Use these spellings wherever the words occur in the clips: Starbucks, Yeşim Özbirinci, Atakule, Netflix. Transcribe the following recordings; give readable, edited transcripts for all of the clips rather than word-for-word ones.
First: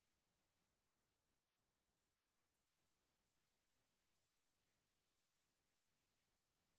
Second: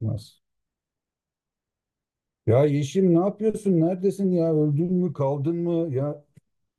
Nasıl? Ya Yeşim ne yapıyorsun? Neredesin ya? Öldün mü? Kaldın mı? Ya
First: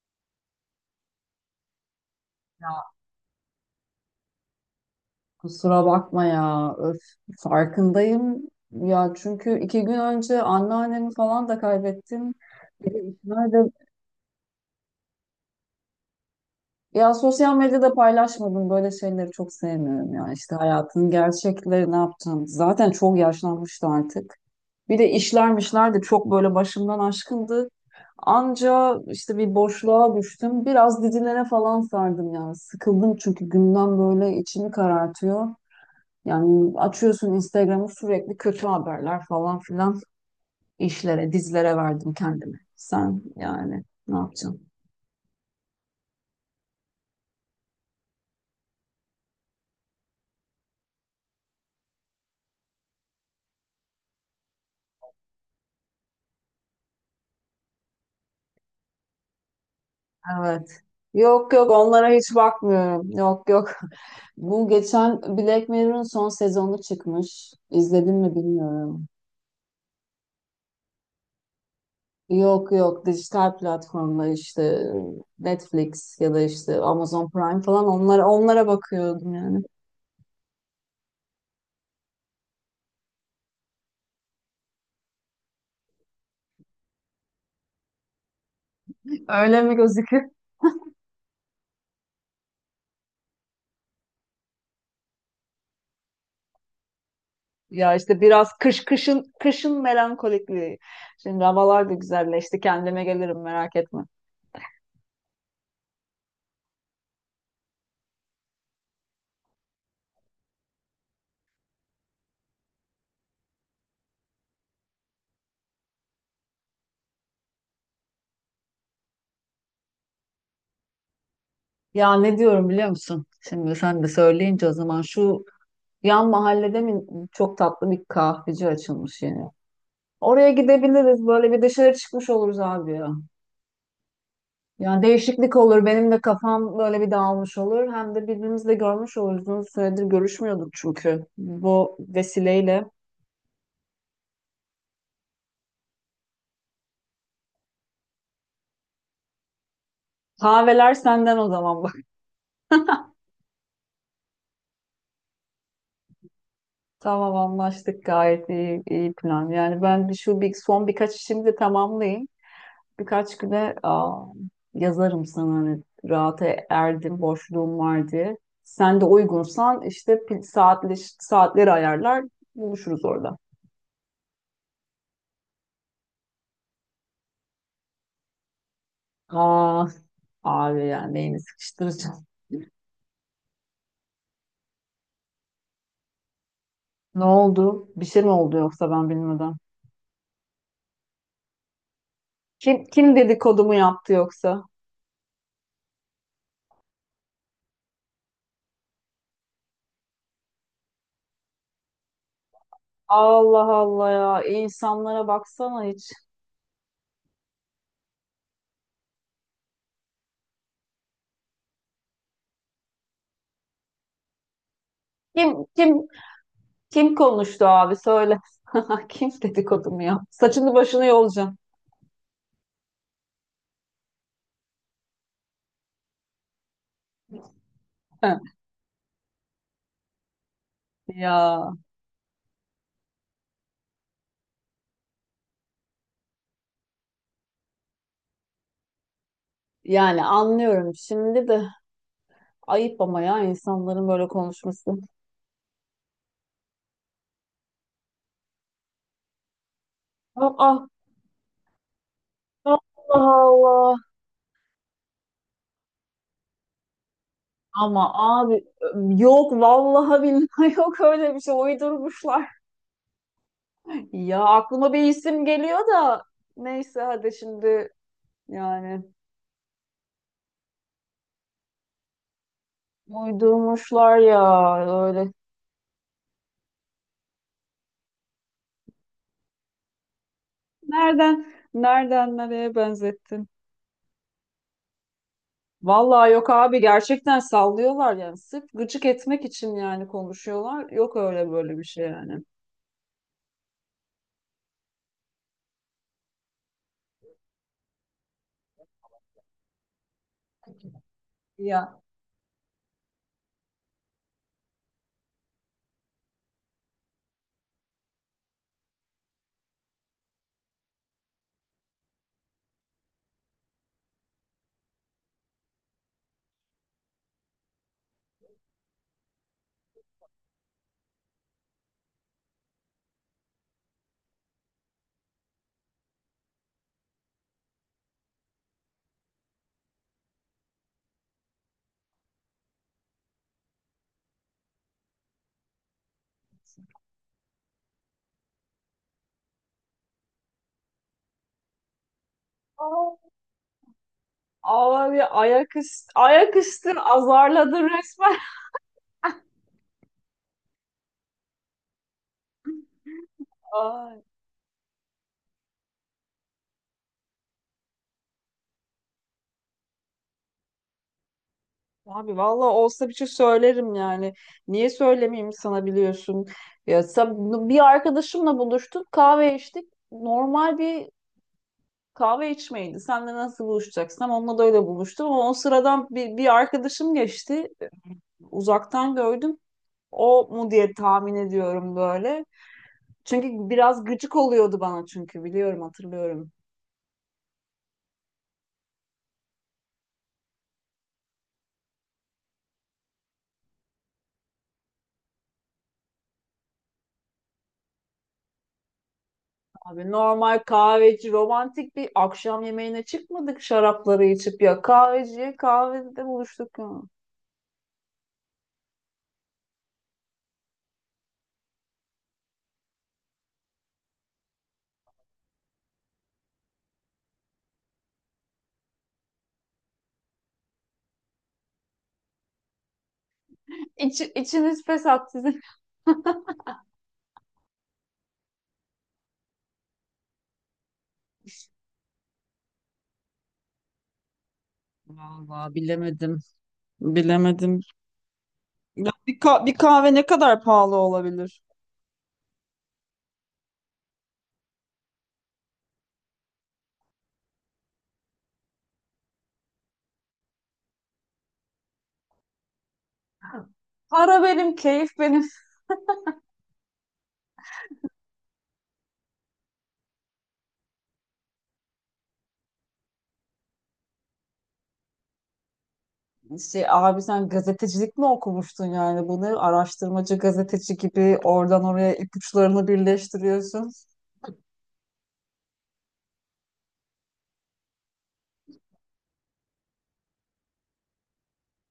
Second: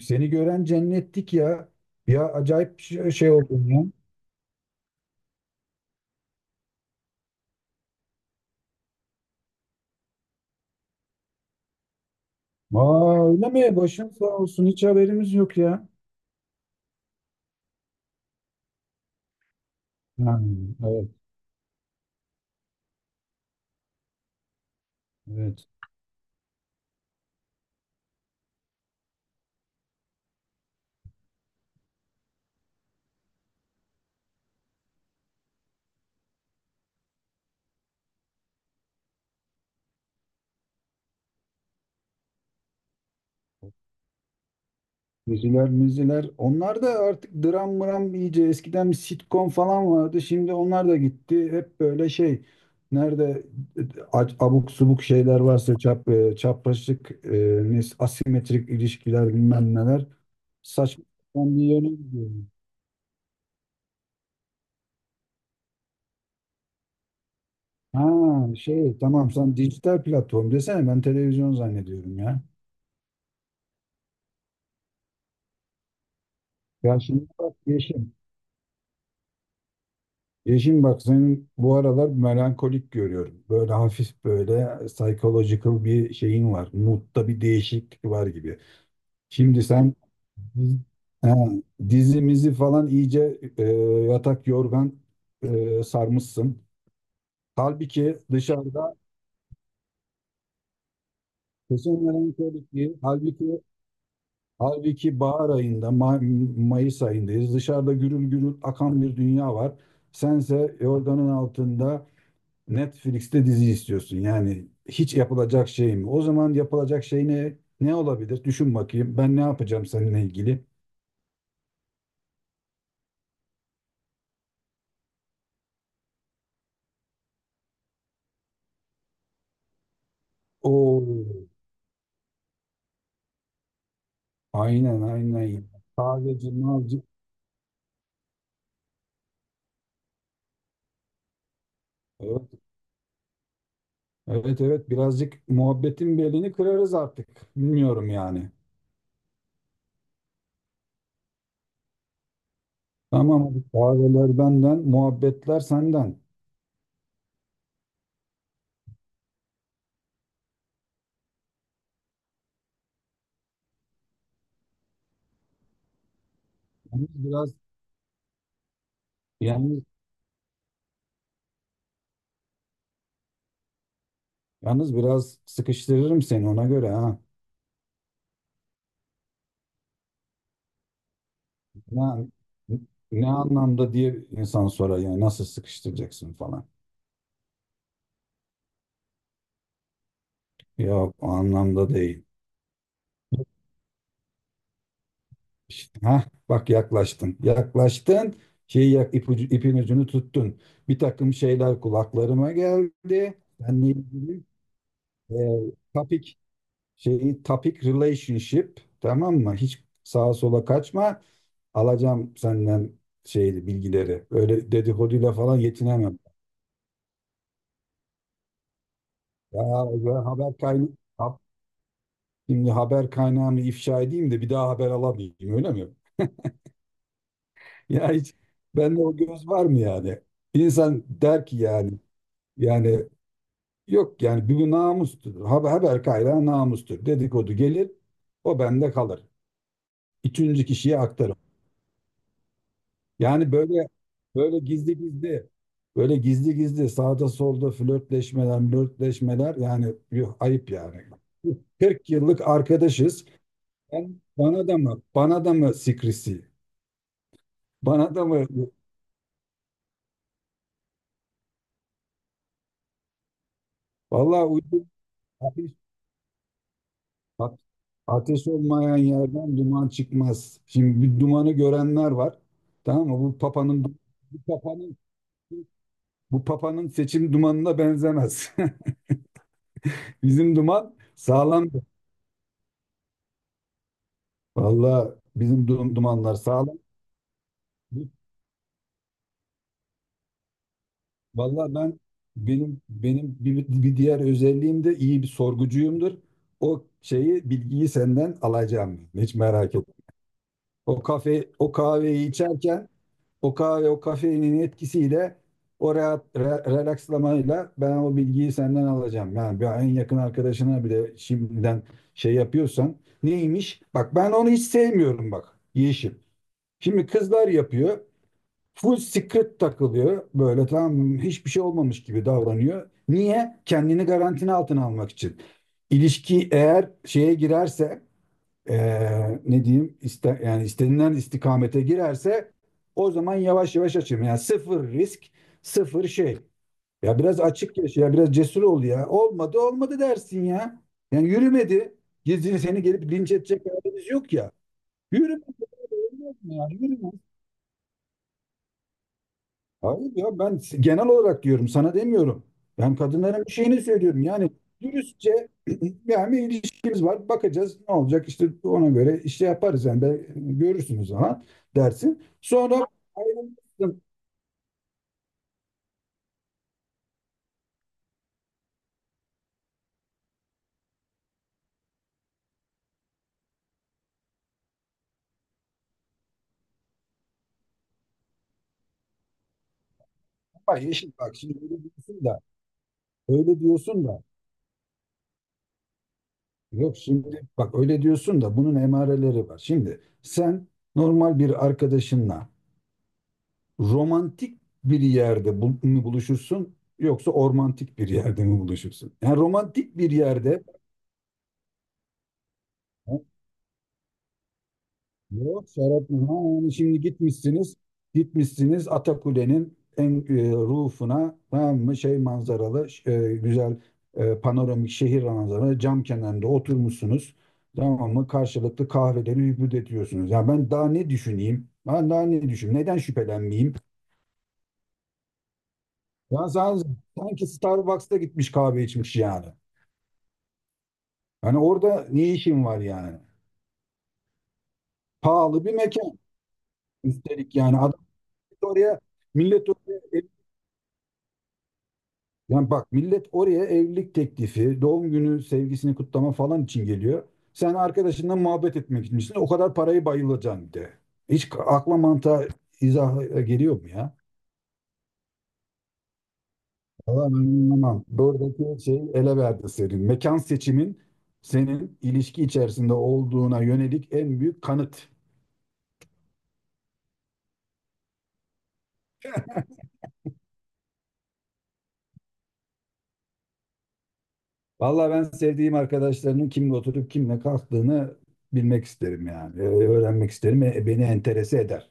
seni gören cennettik ya. Ya acayip Ya şey oldun ya. Kusura bakma ya. Öf, farkındayım. Ya çünkü iki gün önce anneannemi falan da kaybettim. Bir de Aa öyle işler de- mi? Başın sağ olsun. Hiç haberimiz yok ya. Ya sosyal medyada paylaşmadım. Böyle şeyleri çok sevmiyorum ya. Ha, İşte evet, hayatın gerçekleri ne yapacağım. Zaten çok yaşlanmıştı artık. Bir de evet. işlermişler de çok böyle başımdan aşkındı. Anca işte bir boşluğa düştüm. Biraz dizilere falan sardım yani. Sıkıldım çünkü gündem böyle içimi karartıyor. Yani açıyorsun Instagram'ı sürekli kötü haberler falan filan işlere, dizilere verdim kendimi. Sen yani ne yapacaksın? Diziler, müziler. Onlar da artık dram mram iyice. Eskiden bir sitcom falan vardı. Şimdi onlar da gitti. Hep böyle şey. Nerede e, abuk subuk şeyler varsa çapraşık, asimetrik ilişkiler bilmem neler. Evet. Saçma Yok sapan bir yok yöne onlara hiç gidiyorum. bakmıyorum. Yok yok. Bu geçen Black Mirror'ın son sezonu çıkmış. Ha İzledin mi bilmiyorum. tamam, sen dijital platform desene, ben televizyon zannediyorum ya. Yok yok dijital platformlar işte Netflix ya da işte Ya şimdi Amazon bak Prime falan Yeşim. onlara bakıyordum yani. Yeşim bak, senin bu aralar melankolik görüyorum. Böyle hafif böyle psychological bir şeyin var. Mood'da bir değişiklik var gibi. Öyle Şimdi mi sen gözüküyor? ha, dizimizi falan iyice yatak yorgan sarmışsın. Ya Halbuki işte biraz kış dışarıda kışın melankolikliği. Şimdi havalar da kesin güzelleşti. melankolik değil. Kendime gelirim Halbuki merak etme. Halbuki bahar ayında, Mayıs ayındayız. Dışarıda gürül gürül akan bir dünya var. Sense yorganın altında Netflix'te dizi istiyorsun. Yani hiç yapılacak şey mi? O zaman yapılacak şey ne olabilir? Düşün bakayım. Ben ne yapacağım seninle ilgili? Ya ne diyorum biliyor musun? Şimdi sen de söyleyince o zaman şu yan mahallede mi çok tatlı bir kahveci açılmış yeni. Oraya gidebiliriz. Oo, Böyle bir dışarı çıkmış oluruz abi ya. Yani aynen değişiklik aynen. olur. Benim de Sadece kafam böyle mavci. bir dağılmış olur. Hem de birbirimizi de görmüş oluruz. Uzun süredir görüşmüyorduk çünkü. Bu Evet, vesileyle. evet, evet. Birazcık muhabbetin belini kırarız artık. Bilmiyorum yani. Kahveler senden o zaman. Tamam, hadi kahveler benden, muhabbetler senden. Tamam anlaştık, gayet iyi, iyi plan. Yani ben son birkaç işimi de tamamlayayım. Birkaç güne yazarım sana hani rahata Yalnız erdim, Biraz boşluğum var diye. Sen de uygunsan yani işte saatleri ayarlar buluşuruz orada. Yalnız biraz sıkıştırırım seni ona göre ha. Aa, abi yani neyini sıkıştıracağım. Ne, ne anlamda diye insan sorar yani, nasıl sıkıştıracaksın falan. Ne oldu? Bir şey mi oldu yoksa ben bilmeden? Yok, o anlamda değil. Kim dedikodumu yaptı yoksa? İşte, ha, bak yaklaştın. Yaklaştın. İpin ucunu tuttun. Bir takım şeyler kulaklarıma geldi. Allah Seninle Allah, ya ilgili insanlara e, baksana hiç. topic topic relationship, tamam mı? Hiç sağa sola kaçma. Alacağım senden bilgileri. Öyle dedikoduyla falan Kim kim yetinemem. Kim konuştu abi, söyle. Kim Ya dedikodu mu ya? ben haber Saçını kaynağı başını yolacağım. şimdi haber kaynağını ifşa edeyim de bir daha haber alamayayım, öyle mi? Ya hiç bende o göz var mı yani? İnsan der ki Ya yani, yani yok yani, bu namustur. Haber kaynağı namustur. Dedikodu gelir, o bende kalır. yani Üçüncü anlıyorum kişiye aktarım. şimdi de ayıp ama ya Yani insanların böyle böyle konuşması. gizli gizli böyle gizli gizli sağda solda flörtleşmeler yani, yuh, ayıp Aa, yani. 40 yıllık Allah arkadaşız. Allah. Bana da mı? Bana da mı sikrisi? Ama Bana da mı? abi yok, vallahi billahi, yok öyle bir şey, uydurmuşlar. Ya Vallahi uydum. aklıma bir isim Ateş, geliyor da neyse hadi a- şimdi, ateş olmayan yani yerden duman çıkmaz. Şimdi bir dumanı görenler var. Tamam mı? Uydurmuşlar bu ya papanın öyle. bu papanın seçim dumanına benzemez. Bizim duman Nereden sağlamdır. nereden nereye benzettin? Vallahi bizim Vallahi dumanlar yok sağlam. abi, gerçekten sallıyorlar yani. Sırf gıcık etmek için yani konuşuyorlar. Yok öyle Vallahi böyle bir ben şey yani. benim benim bir diğer özelliğim de iyi bir sorgucuyumdur. O bilgiyi senden alacağım. Hiç merak etme. O Ya. kahveyi içerken o kafeinin etkisiyle, o rahat relakslamayla ben o bilgiyi senden alacağım. Yani bir en yakın arkadaşına bile şimdiden şey yapıyorsan neymiş? Bak, ben onu hiç sevmiyorum bak Yeşim. Şimdi kızlar yapıyor. Full secret takılıyor. Böyle tam hiçbir şey olmamış gibi davranıyor. Niye? Kendini garantinin altına almak için. İlişki eğer şeye girerse ne diyeyim iste, yani istenilen istikamete girerse, o zaman yavaş yavaş açayım. Yani sıfır risk, sıfır şey. Ya biraz açık yaşa, ya biraz cesur ol ya. Olmadı, olmadı dersin ya. Yani yürümedi. Gizli, seni gelip linç edecek halimiz yok ya. Abi Yürümedi. ayak üstü, Olmaz mı ayak ya? üstü Yürüme. azarladın resmen. Hayır ya, ben genel olarak diyorum, sana demiyorum. Ben kadınların bir şeyini Ay, söylüyorum. Yani dürüstçe yani bir ilişkimiz var, bakacağız ne olacak, işte ona göre işte yaparız yani, ben görürsünüz ama dersin. abi vallahi Sonra olsa bir şey söylerim ayrılırsın. yani. Niye söylemeyeyim sana, biliyorsun. Ya bir arkadaşımla buluştuk, kahve içtik. Normal bir kahve içmeydi. Sen de nasıl buluşacaksın? Onunla da öyle buluştum ama o sıradan bir arkadaşım geçti. Uzaktan gördüm. O mu Ama diye yeşil tahmin bak şimdi öyle ediyorum diyorsun da böyle. Çünkü öyle biraz diyorsun da gıcık oluyordu bana çünkü biliyorum, hatırlıyorum. yok, şimdi bak, öyle diyorsun da bunun emareleri var. Şimdi sen normal bir arkadaşınla romantik bir yerde bul- mi buluşursun yoksa ormantik bir yerde mi buluşursun? Yani romantik Abi bir normal yerde. kahveci, romantik bir akşam yemeğine Ha, çıkmadık şarapları içip, ya kahveciye, Yok Serap ha, kahvede yani buluştuk ya. şimdi gitmişsiniz Atakule'nin en rufuna, tamam mı, manzaralı, güzel, panoramik şehir manzaralı cam kenarında oturmuşsunuz, tamam mı, karşılıklı kahveleri hübüt ediyorsunuz. Ya ben daha ne düşüneyim? Ben daha ne düşüneyim? Neden şüphelenmeyeyim? İç, içiniz pes sizin. Ya sen- sanki Starbucks'ta gitmiş kahve içmiş yani. Hani orada ne işin var yani? Pahalı Vallahi bir mekan bilemedim. üstelik, yani Bilemedim. adam oraya Ya bir, ka- millet bir oraya kahve ne ev- kadar pahalı olabilir? yani bak, millet oraya evlilik teklifi, doğum günü sevgisini kutlama falan için geliyor. Sen arkadaşınla muhabbet etmek içinsin. O kadar parayı bayılacaksın bir de. Hiç akla mantığa izah geliyor mu ya? Para benim, keyif benim. Valla ben anlamam. Buradaki şey ele verdi senin. Mekan seçimin, senin ilişki içerisinde olduğuna yönelik en büyük kanıt. Şey, abi sen gazetecilik mi okumuştun yani, bunu araştırmacı gazeteci gibi oradan oraya ipuçlarını birleştiriyorsun. Vallahi ben sevdiğim arkadaşlarının kimle oturup kimle kalktığını bilmek isterim yani. Öğrenmek isterim. Beni enterese eder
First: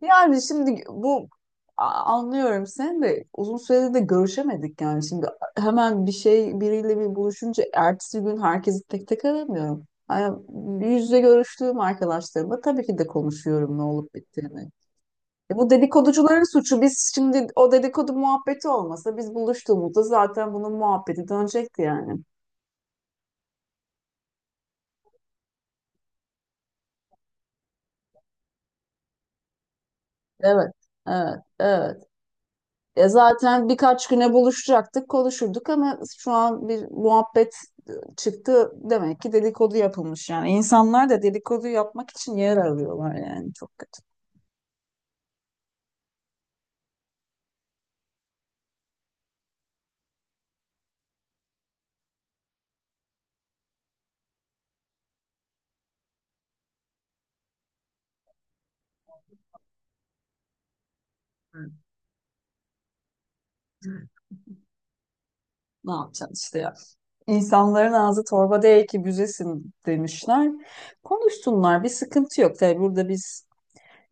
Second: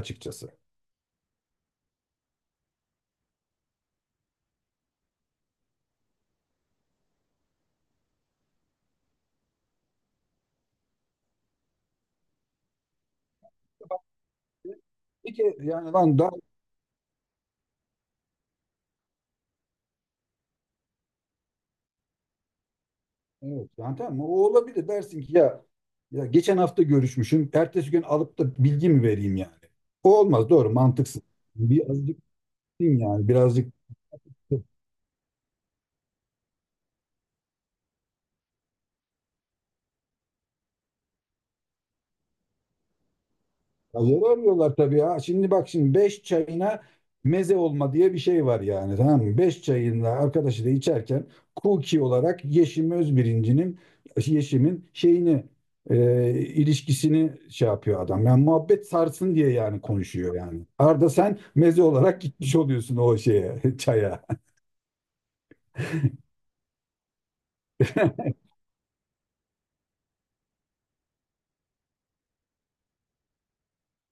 Yani şimdi bu anlıyorum, sen de uzun süredir de görüşemedik yani, şimdi hemen bir şey biriyle bir buluşunca ertesi gün herkesi tek tek aramıyorum. Yani yüz yüze görüştüğüm arkadaşlarımla tabii ki de konuşuyorum ne olup bittiğini. E Peki bu yani lan daha dedikoducuların suçu. Biz şimdi o dedikodu muhabbeti olmasa biz buluştuğumuzda zaten bunun muhabbeti dönecekti yani. evet, yani tamam, o olabilir dersin ki ya, geçen hafta görüşmüşüm. Ertesi gün alıp da bilgi mi vereyim yani? O olmaz, doğru, Evet, mantıksız. evet, Bir evet. azıcık E yani zaten birazcık birkaç güne buluşacaktık, konuşurduk ama şu an bir muhabbet çıktı. Demek ki dedikodu yapılmış yani. İnsanlar da dedikodu yapmak için yer arıyorlar yani. Çok kötü. Ya, yer arıyorlar tabii ya. Şimdi bak, şimdi 5 çayına meze olma diye bir şey var yani, tamam mı? 5 çayında arkadaşı da içerken Kuki olarak Yeşim Özbirinci'nin, Yeşim'in şeyini ilişkisini şey yapıyor adam. Yani muhabbet sarsın diye yani konuşuyor yani. Arda, sen meze olarak gitmiş oluyorsun o şeye, Evet. çaya. Ne yapacaksın işte ya. İnsanların ağzı torba değil ki büzesin demişler. Konuşsunlar, bir sıkıntı yok. Tabii burada biz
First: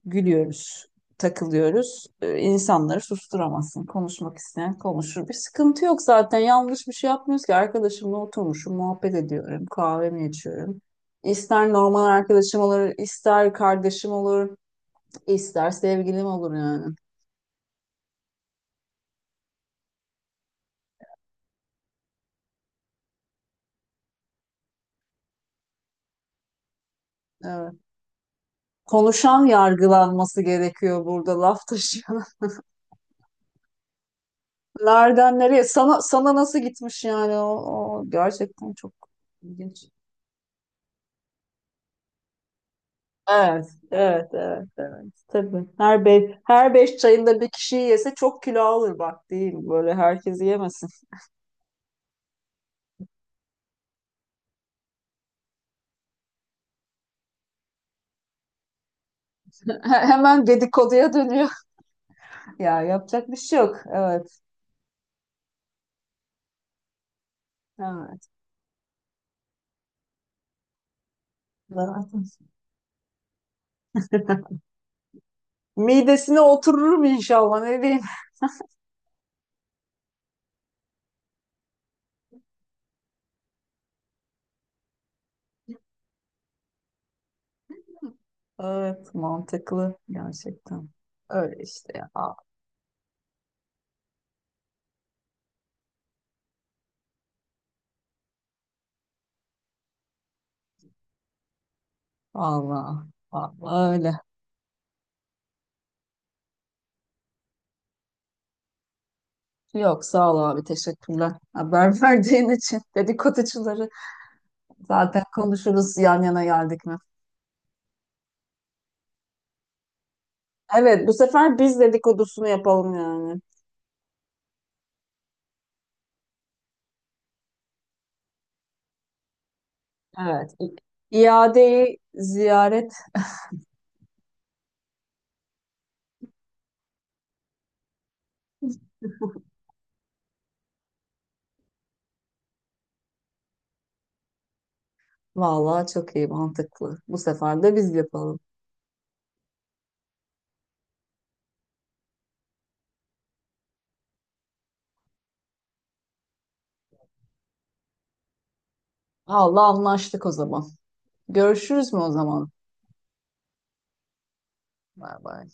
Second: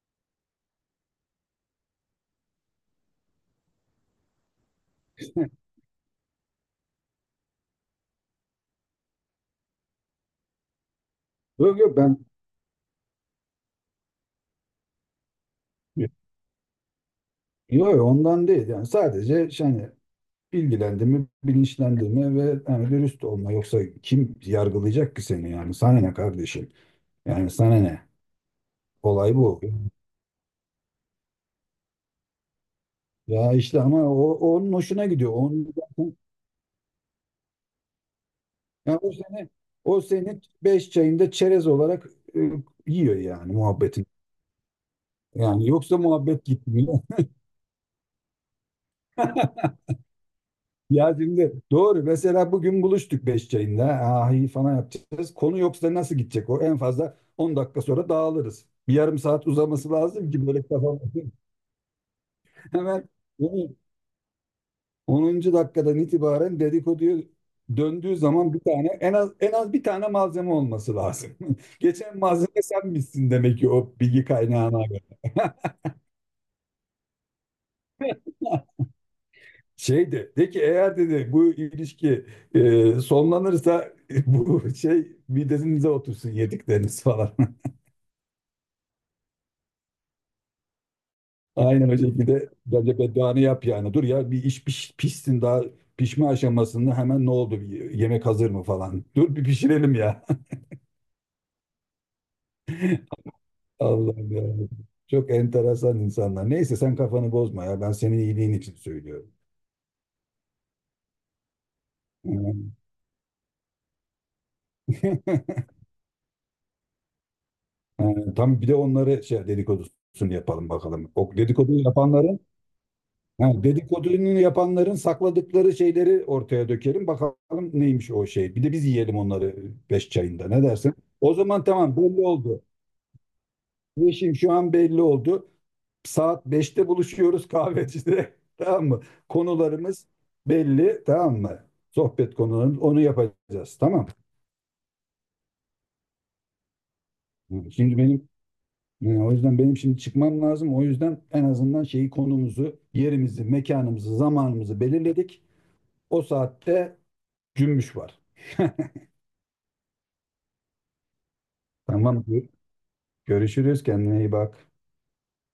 gülüyoruz, takılıyoruz. İnsanları susturamazsın. Konuşmak isteyen konuşur. Bir sıkıntı yok zaten. Yanlış bir şey yapmıyoruz ki. Arkadaşımla oturmuşum, muhabbet ediyorum, kahvemi içiyorum. İster Yok yok normal ben arkadaşım olur, ister kardeşim olur, ister sevgilim olur yani. yok yok, ondan değil, yani sadece şey, hani bilgilendirme, bilinçlendirme ve yani dürüst olma. Yoksa kim yargılayacak ki seni yani? Sana ne kardeşim? Yani Evet. sana ne? Olay Konuşan bu. yargılanması gerekiyor burada, laf taşı. Ya işte ama o, onun hoşuna gidiyor. Nereden nereye? Sana nasıl gitmiş yani, o gerçekten çok Yani ilginç. o seni beş çayında çerez olarak e, yiyor yani Evet, muhabbetin. evet, evet, evet. Tabii. Yani yoksa Her beş, muhabbet her beş gitmiyor. çayında bir kişi yese çok kilo alır bak değil mi? Böyle herkes yemesin. Ya şimdi doğru, mesela bugün buluştuk beş çayında. Ah, iyi falan yapacağız. Konu yoksa nasıl gidecek o? En fazla 10 dakika sonra dağılırız. Bir yarım saat uzaması lazım Hemen ki böyle kafam. dedikoduya dönüyor. Ya Hemen yapacak bir şey onun yok. Evet, 10. dakikadan itibaren dedikoduya döndüğü evet. zaman bir tane, en az bir tane malzeme olması lazım. Geçen Zaten. malzeme sen misin demek ki o bilgi kaynağına göre. Midesine otururum inşallah, ne diyeyim. De ki, eğer dedi bu ilişki sonlanırsa, bu şey midenize otursun, yedikleriniz falan. Evet, mantıklı gerçekten. Öyle Aynen o işte ya. şekilde bence bedduanı yap yani. Dur ya, bir iş pişsin, daha pişme aşamasında hemen ne oldu, bir yemek hazır mı falan. Dur bir pişirelim ya. Allah, Allah öyle. Allah'ım yarabbim. Çok enteresan insanlar. Neyse sen kafanı bozma ya. Ben senin iyiliğin için söylüyorum. Yok sağ ol abi, teşekkürler. Haber verdiğin için, dedikoducuları zaten konuşuruz yan yana geldik mi? Tam bir de onları dedikodusunu yapalım Evet, bu bakalım. O sefer dedikodu biz yapanların, dedikodusunu yapalım yani. ha, dedikodunu yapanların sakladıkları şeyleri ortaya dökelim. Bakalım neymiş o şey. Bir de biz yiyelim onları beş çayında. Evet. Ne İ- dersin? O zaman tamam, İadeyi belli oldu. ziyaret, Bu işim şu an belli oldu. Saat 5'te buluşuyoruz kahvecide. Tamam mı? Konularımız belli. Tamam mı? Sohbet konularımız. Onu yapacağız. Tamam. vallahi çok iyi, mantıklı. Bu sefer Yani de biz Şimdi benim yapalım. yani o yüzden benim şimdi çıkmam lazım. O yüzden en azından şeyi, konumuzu, yerimizi, mekanımızı, zamanımızı belirledik. O saatte cümbüş var. Allah, anlaştık o zaman. Görüşürüz mü o Tamam. zaman? Görüşürüz. Kendine iyi bak. Bay bay.